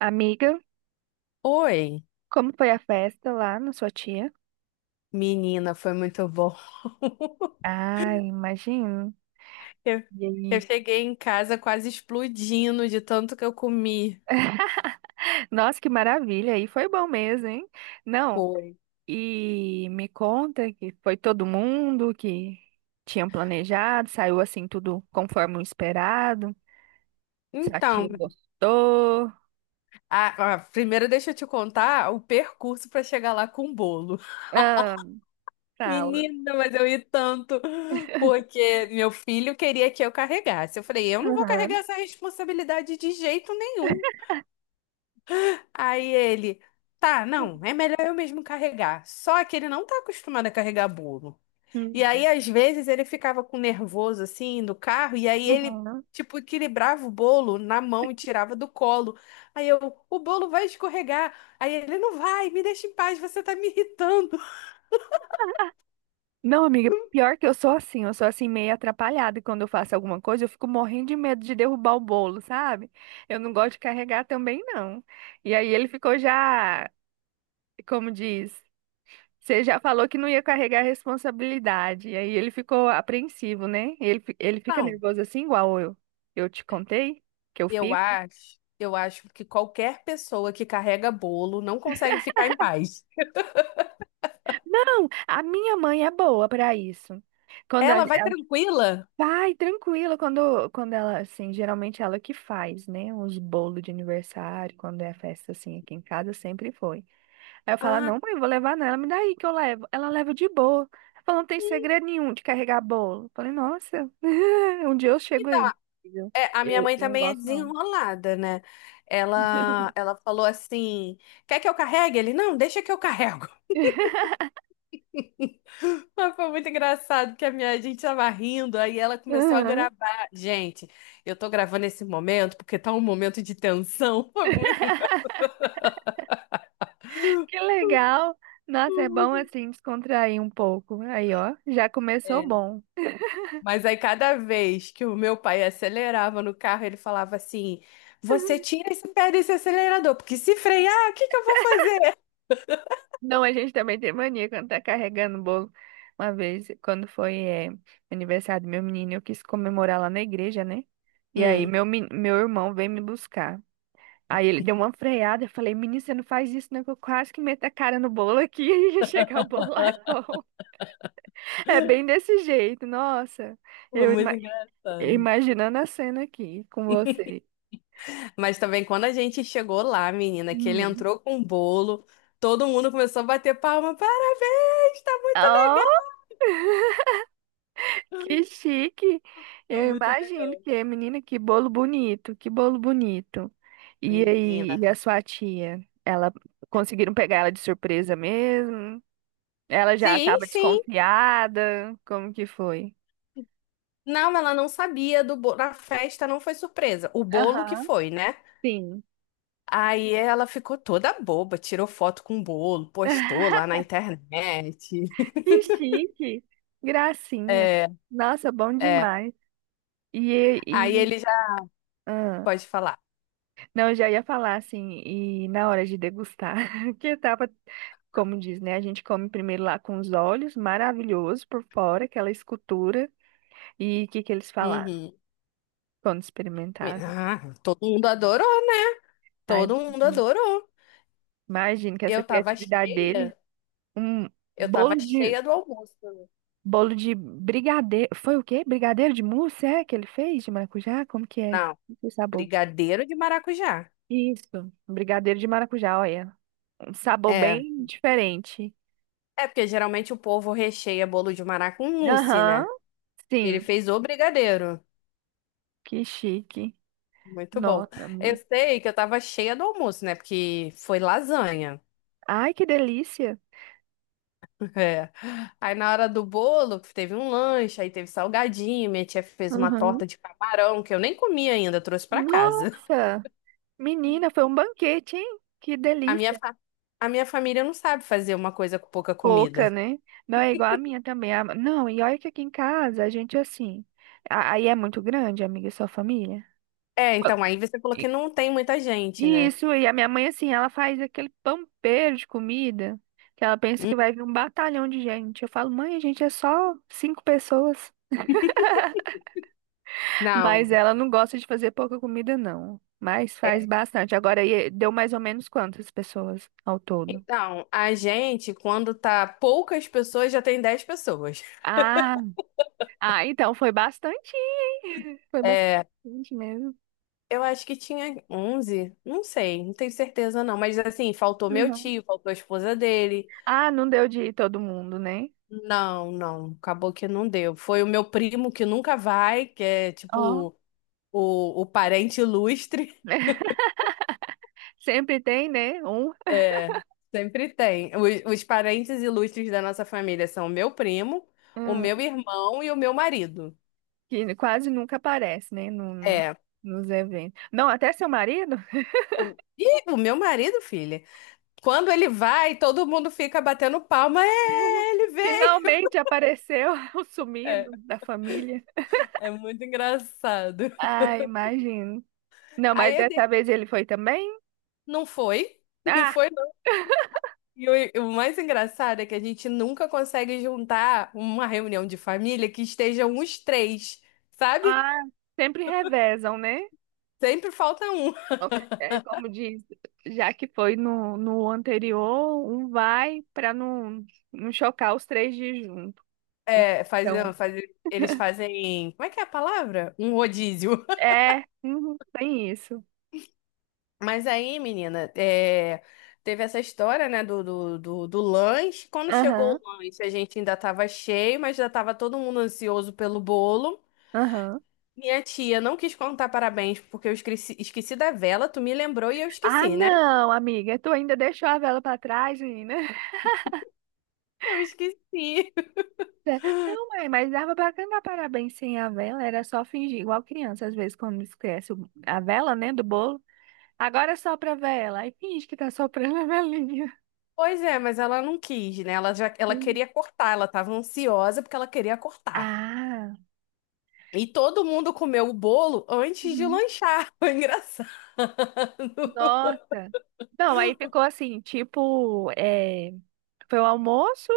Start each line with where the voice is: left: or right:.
right: Amiga,
left: Oi,
right: como foi a festa lá na sua tia?
left: menina, foi muito bom.
right: Ah, imagino.
left: Eu,
right: E
left: eu
right: aí?
left: cheguei em casa quase explodindo de tanto que eu comi.
right: Nossa, que maravilha! E foi bom mesmo, hein? Não,
left: Foi.
right: e me conta que foi todo mundo que tinha planejado, saiu assim tudo conforme o esperado. Sua
left: Então,
right: tia gostou.
left: primeiro deixa eu te contar o percurso para chegar lá com o bolo.
right: Ah, fala.
left: Menina, mas eu ri tanto, porque meu filho queria que eu carregasse. Eu falei, eu não vou carregar
right: Aham.
left: essa responsabilidade de jeito nenhum. Aí ele, tá, não, é melhor eu mesmo carregar. Só que ele não tá acostumado a carregar bolo. E
right: Uhum.
left: aí, às vezes, ele ficava com nervoso assim no carro, e aí ele,
right: Uhum.
left: tipo, equilibrava o bolo na mão e tirava do colo. Aí eu, o bolo vai escorregar. Aí ele, não vai, me deixa em paz, você tá me irritando.
right: Não, amiga, pior que eu sou assim meio atrapalhada e quando eu faço alguma coisa, eu fico morrendo de medo de derrubar o bolo, sabe? Eu não gosto de carregar também, não. E aí ele ficou já, como diz, você já falou que não ia carregar a responsabilidade, e aí ele ficou apreensivo, né? Ele, ele fica
left: Não,
right: nervoso assim, igual eu te contei que eu
left: eu
right: fico.
left: acho, eu acho que qualquer pessoa que carrega bolo não consegue ficar em paz.
right: Não, a minha mãe é boa para isso. Quando a,
left: Ela vai tranquila.
right: vai, tranquilo, quando ela, assim, geralmente ela que faz, né, uns bolos de aniversário, quando é festa, assim, aqui em casa, sempre foi. Aí eu falo, "Ah,
left: Ah,
right: não, mãe, eu vou levar nela, me dá aí que eu levo. Ela leva de boa. Ela falou, não tem segredo nenhum de carregar bolo. Eu falei, nossa, um dia eu
left: que
right: chego aí.
left: da
right: Viu?
left: é, a minha
right: Eu,
left: mãe
right: eu não
left: também é
right: gosto, não.
left: desenrolada, né? Ela falou assim: quer que eu carregue? Ele, não, deixa que eu carrego. Mas foi muito engraçado que a minha gente tava rindo, aí ela começou a
right: Aham.
left: gravar. Gente, eu tô gravando esse momento porque tá um momento de tensão. Foi muito engraçado.
right: Que legal. Nossa, é bom, assim, descontrair um pouco. Aí, ó, já começou
left: É.
right: bom.
left: Mas aí cada vez que o meu pai acelerava no carro, ele falava assim: Você tira esse pé desse acelerador, porque se frear, o que que eu vou fazer?
right: Não, a gente também tem mania quando tá carregando o bolo. Uma vez, quando foi, aniversário do meu menino, eu quis comemorar lá na igreja, né? E aí,
left: Hum,
right: meu, meu irmão veio me buscar. Aí ele deu uma freada, eu falei, menino, você não faz isso, não, que eu quase que meto a cara no bolo aqui e chegar o bolo lá é bom. É bem desse jeito, nossa.
left: Foi
right: Eu
left: muito
right: ima-
left: engraçado.
right: Imaginando a cena aqui com você.
left: Mas também quando a gente chegou lá, menina, que ele
right: Hum.
left: entrou com o bolo, todo mundo começou a bater palma. Parabéns, tá muito legal.
right: Que chique!
left: Foi
right: Eu
left: muito
right: imagino
left: legal.
right: que, é, menina, que bolo bonito, que bolo bonito. E aí,
left: Menina.
right: e a sua tia? Ela conseguiram pegar ela de surpresa mesmo? Ela já
left: Sim,
right: estava
left: sim.
right: desconfiada? Como que foi?
left: Não, ela não sabia do bolo. A festa não foi surpresa. O bolo que
right: Aham,
left: foi, né?
right: sim.
left: Aí ela ficou toda boba, tirou foto com o bolo, postou lá na internet.
right: Que chique! Gracinha!
left: É,
right: Nossa, bom
left: é.
right: demais. E,
left: Aí
right: e,
left: ele já
right: ah.
left: pode falar.
right: Não, eu já ia falar assim, e na hora de degustar, que etapa, como diz, né? A gente come primeiro lá com os olhos, maravilhoso por fora, aquela escultura. E o que que eles falaram
left: Uhum.
right: quando experimentaram?
left: Ah, todo mundo adorou, né?
right: Ai,
left: Todo mundo adorou.
right: imagino que essa
left: Eu tava
right: criatividade dele,
left: cheia.
right: um
left: Eu tava
right: bolo de
left: cheia do almoço.
right: bolo de brigadeiro, foi o quê? Brigadeiro de mousse, é que ele fez de maracujá? Como que é?
left: Não,
right: Que sabor?
left: brigadeiro de maracujá.
right: Isso, um brigadeiro de maracujá, olha, um sabor
left: É.
right: bem diferente.
left: É porque geralmente o povo recheia bolo de maracujá com mousse,
right: Aham.
left: né? Ele
right: Sim.
left: fez o brigadeiro.
right: Que chique.
left: Muito bom.
right: Nota,
left: Eu
right: amigo.
left: sei que eu tava cheia do almoço, né? Porque foi lasanha.
right: Ai, que delícia.
left: É. Aí na hora do bolo, teve um lanche, aí teve salgadinho. Minha tia fez uma
right: Uhum.
left: torta de camarão que eu nem comi ainda, trouxe pra casa.
right: Nossa, menina, foi um banquete, hein? Que
left: A minha,
right: delícia.
left: fa- a minha família não sabe fazer uma coisa com pouca
right: Pouca,
left: comida.
right: né? Não é igual a minha também. Não, e olha que aqui em casa a gente assim. Aí é muito grande, amiga, sua família.
left: É,
right: Qua-
left: então aí você falou que
right: e-
left: não tem muita gente, né?
right: Isso, e a minha mãe assim, ela faz aquele pampeiro de comida que ela pensa que
left: Hum,
right: vai vir um batalhão de gente. Eu falo, mãe, a gente é só cinco pessoas.
left: não.
right: Mas ela não gosta de fazer pouca comida, não. Mas faz
left: É,
right: bastante. Agora, e deu mais ou menos quantas pessoas ao todo?
left: então, a gente, quando tá poucas pessoas, já tem 10 pessoas.
right: Ah, ah, então foi bastante, hein? Foi
left: É,
right: bastante mesmo.
left: eu acho que tinha 11, não sei, não tenho certeza não, mas assim, faltou meu
right: Uhum.
left: tio, faltou a esposa dele.
right: Ah, não deu de ir todo mundo, né?
left: Não, não, acabou que não deu. Foi o meu primo que nunca vai, que é
right: Ó,
left: tipo o parente ilustre.
right: sempre tem, né? Um
left: É, sempre tem. Os parentes ilustres da nossa família são o meu primo, o meu
right: hum,
left: irmão e o meu marido.
right: que quase nunca aparece, né?
left: É.
right: Nos eventos. Não, até seu marido
left: E o meu marido, filha. Quando ele vai, todo mundo fica batendo palma. É, ele veio.
right: finalmente apareceu, o
left: É,
right: sumido da família.
left: é muito engraçado.
right: Ah, imagino. Não, mas
left: Aí eu dei,
right: dessa vez ele foi também?
left: não foi, não
right: Ah,
left: foi não. E o mais engraçado é que a gente nunca consegue juntar uma reunião de família que estejam os três, sabe?
right: ah, sempre revezam, né?
left: Sempre falta um.
right: É como diz, já que foi no anterior, um vai para não chocar os três de junto.
left: É,
right: Então,
left: faz, eles fazem, como é que é a palavra? Um rodízio.
right: é, uhum, tem isso.
left: Mas aí, menina, é, teve essa história, né, do lanche. Quando chegou
right: Aham,
left: o lanche, a gente ainda tava cheio, mas já tava todo mundo ansioso pelo bolo.
right: aham.
left: Minha tia não quis contar parabéns porque eu esqueci, esqueci da vela, tu me lembrou e eu
right: Ah,
left: esqueci, né?
right: não, amiga, tu ainda deixou a vela para trás, menina.
left: Eu esqueci.
right: É, não, mãe, mas dava pra cantar parabéns sem a vela, era só fingir, igual criança, às vezes, quando esquece a vela, né, do bolo. Agora sopra a vela. Aí finge que tá soprando a velinha.
left: Pois é, mas ela não quis, né? Ela já, ela
right: Hum.
left: queria cortar, ela tava ansiosa porque ela queria cortar.
right: Ah,
left: E todo mundo comeu o bolo antes de
right: uhum,
left: lanchar. Foi engraçado.
right: nossa. Não, aí ficou assim, tipo, é, foi o almoço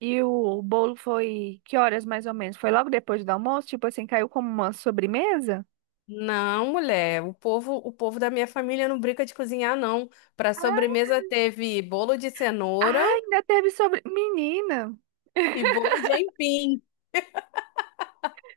right: e o bolo foi que horas mais ou menos? Foi logo depois do almoço? Tipo assim, caiu como uma sobremesa?
left: Não, mulher, o povo da minha família não brinca de cozinhar, não. Para sobremesa teve bolo de
right: Ah,
left: cenoura
right: ainda teve sobre... Menina,
left: e bolo de aipim.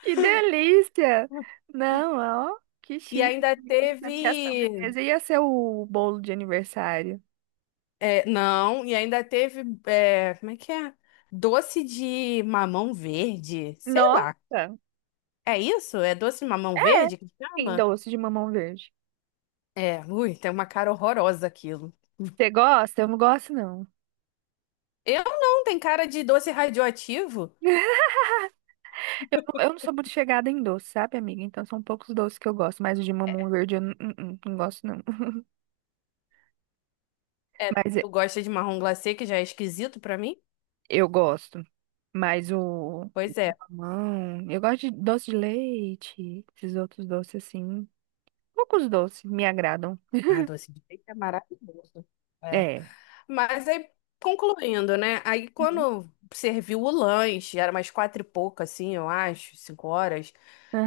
right: que delícia! Não, ó, que
left: E
right: chique.
left: ainda
right: Eu pensando que a
left: teve.
right: sobremesa ia ser o bolo de aniversário.
left: É, não, e ainda teve, é, como é que é? Doce de mamão verde, sei
right: Nossa!
left: lá. É isso? É doce de mamão
right: É,
left: verde que
right: sim,
left: chama?
right: doce de mamão verde.
left: É, ui, tem uma cara horrorosa aquilo.
right: Você gosta? Eu não gosto, não.
left: Eu não, tem cara de doce radioativo.
right: Eu não sou muito chegada em doce, sabe, amiga? Então são poucos doces que eu gosto, mas o de mamão verde eu não gosto, não.
left: É,
right: Mas
left: tu gosta de marrom glacê, que já é esquisito pra mim?
right: eu gosto. Mas o
left: Pois é.
right: mamão, eu gosto de doce de leite, esses outros doces assim. Poucos doces me agradam.
left: Ah, doce de leite é maravilhoso. É.
right: É.
left: Mas aí, concluindo, né? Aí
right: Uhum.
left: quando serviu o lanche, era umas quatro e pouco, assim, eu acho, 5 horas.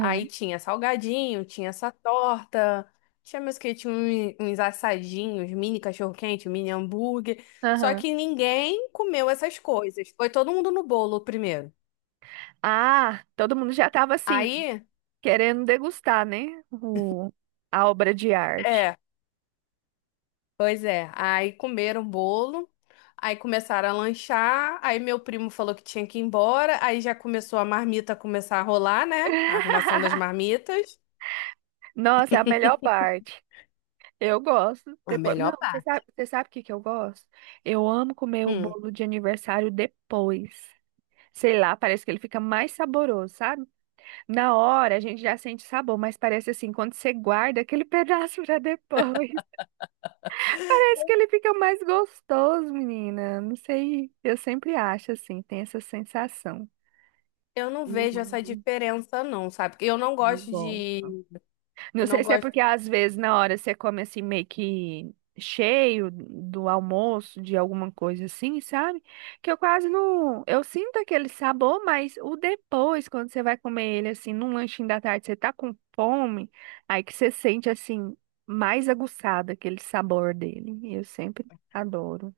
left: Aí tinha salgadinho, tinha essa torta, tinha meus que tinha uns assadinhos, mini cachorro-quente, mini hambúrguer. Só
right: Aham.
left: que ninguém comeu essas coisas. Foi todo mundo no bolo primeiro.
right: Ah, todo mundo já tava assim,
left: Aí,
right: querendo degustar, né? O, a obra de arte.
left: é. Pois é, aí comeram o bolo, aí começaram a lanchar, aí meu primo falou que tinha que ir embora, aí já começou a marmita a começar a rolar, né? A arrumação das marmitas.
right: Nossa, é a melhor parte. Eu gosto.
left: A
right: Depois... Não,
left: melhor parte.
right: você sabe o que que eu gosto? Eu amo comer o
left: Hum,
right: bolo de aniversário depois. Sei lá, parece que ele fica mais saboroso, sabe? Na hora a gente já sente sabor, mas parece assim, quando você guarda aquele pedaço pra depois, parece que ele fica mais gostoso, menina. Não sei, eu sempre acho assim, tem essa sensação.
left: eu não
right: Eu
left: vejo essa
right: amo,
left: diferença não, sabe? Porque eu não
right: eu
left: gosto
right: gosto.
left: de,
right: Não
left: eu
right: sei
left: não
right: se é
left: gosto.
right: porque às vezes na hora você come assim meio que cheio do almoço, de alguma coisa assim, sabe? Que eu quase não. Eu sinto aquele sabor, mas o depois, quando você vai comer ele assim, num lanchinho da tarde, você tá com fome, aí que você sente assim, mais aguçado aquele sabor dele. Eu sempre adoro.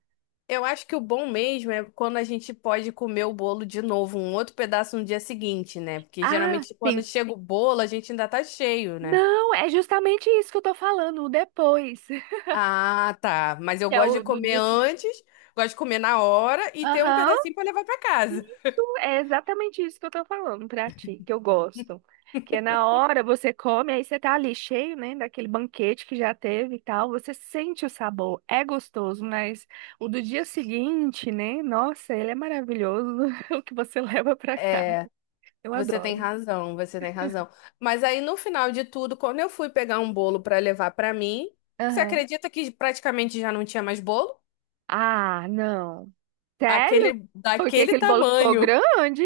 left: Eu acho que o bom mesmo é quando a gente pode comer o bolo de novo, um outro pedaço no dia seguinte, né? Porque
right: Ah,
left: geralmente
right: sim.
left: quando chega o bolo, a gente ainda tá cheio, né?
right: Não, é justamente isso que eu tô falando, o depois.
left: Ah, tá. Mas eu
right: Que é
left: gosto de
right: o do
left: comer
right: dia.
left: antes, gosto de comer na hora e ter um
right: Aham.
left: pedacinho pra levar pra casa.
right: Isso é exatamente isso que eu tô falando pra ti, que eu gosto. Que na hora você come, aí você tá ali cheio, né, daquele banquete que já teve e tal, você sente o sabor, é gostoso, mas o do dia seguinte, né, nossa, ele é maravilhoso, o que você leva pra casa.
left: É,
right: Eu
left: você tem
right: adoro.
left: razão, você tem razão. Mas aí no final de tudo, quando eu fui pegar um bolo pra levar pra mim, você
right: Aham.
left: acredita que praticamente já não tinha mais bolo?
right: Ah, não. Sério?
left: Aquele
right: Porque
left: daquele
right: aquele bolo ficou
left: tamanho.
right: grande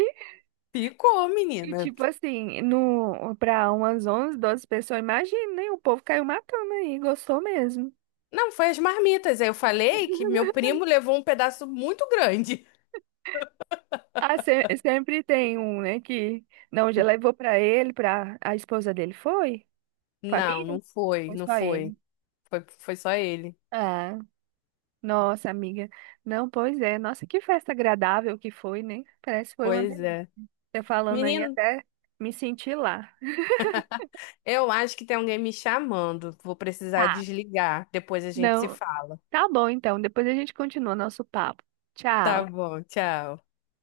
left: Ficou,
right: e,
left: menina.
right: tipo assim, no, pra umas 11 12 pessoas, imagina, né, o povo caiu matando aí, gostou mesmo.
left: Não, foi as marmitas. Aí eu falei que meu primo levou um pedaço muito grande.
right: Ah, sempre tem um, né, que não, já levou pra ele, pra a esposa dele, foi?
left: Não,
right: Família?
left: não foi,
right: Foi
left: não
right: só
left: foi.
right: ele.
left: Foi, foi só ele.
right: Ah, nossa, amiga. Não, pois é. Nossa, que festa agradável que foi, né? Parece que foi uma
left: Pois
right: delícia.
left: é.
right: Você falando aí
left: Menino,
right: até me senti lá.
left: eu acho que tem alguém me chamando. Vou precisar
right: Tá.
left: desligar. Depois a gente se
right: Não,
left: fala.
right: tá bom então. Depois a gente continua nosso papo.
left: Tá
right: Tchau.
left: bom, tchau.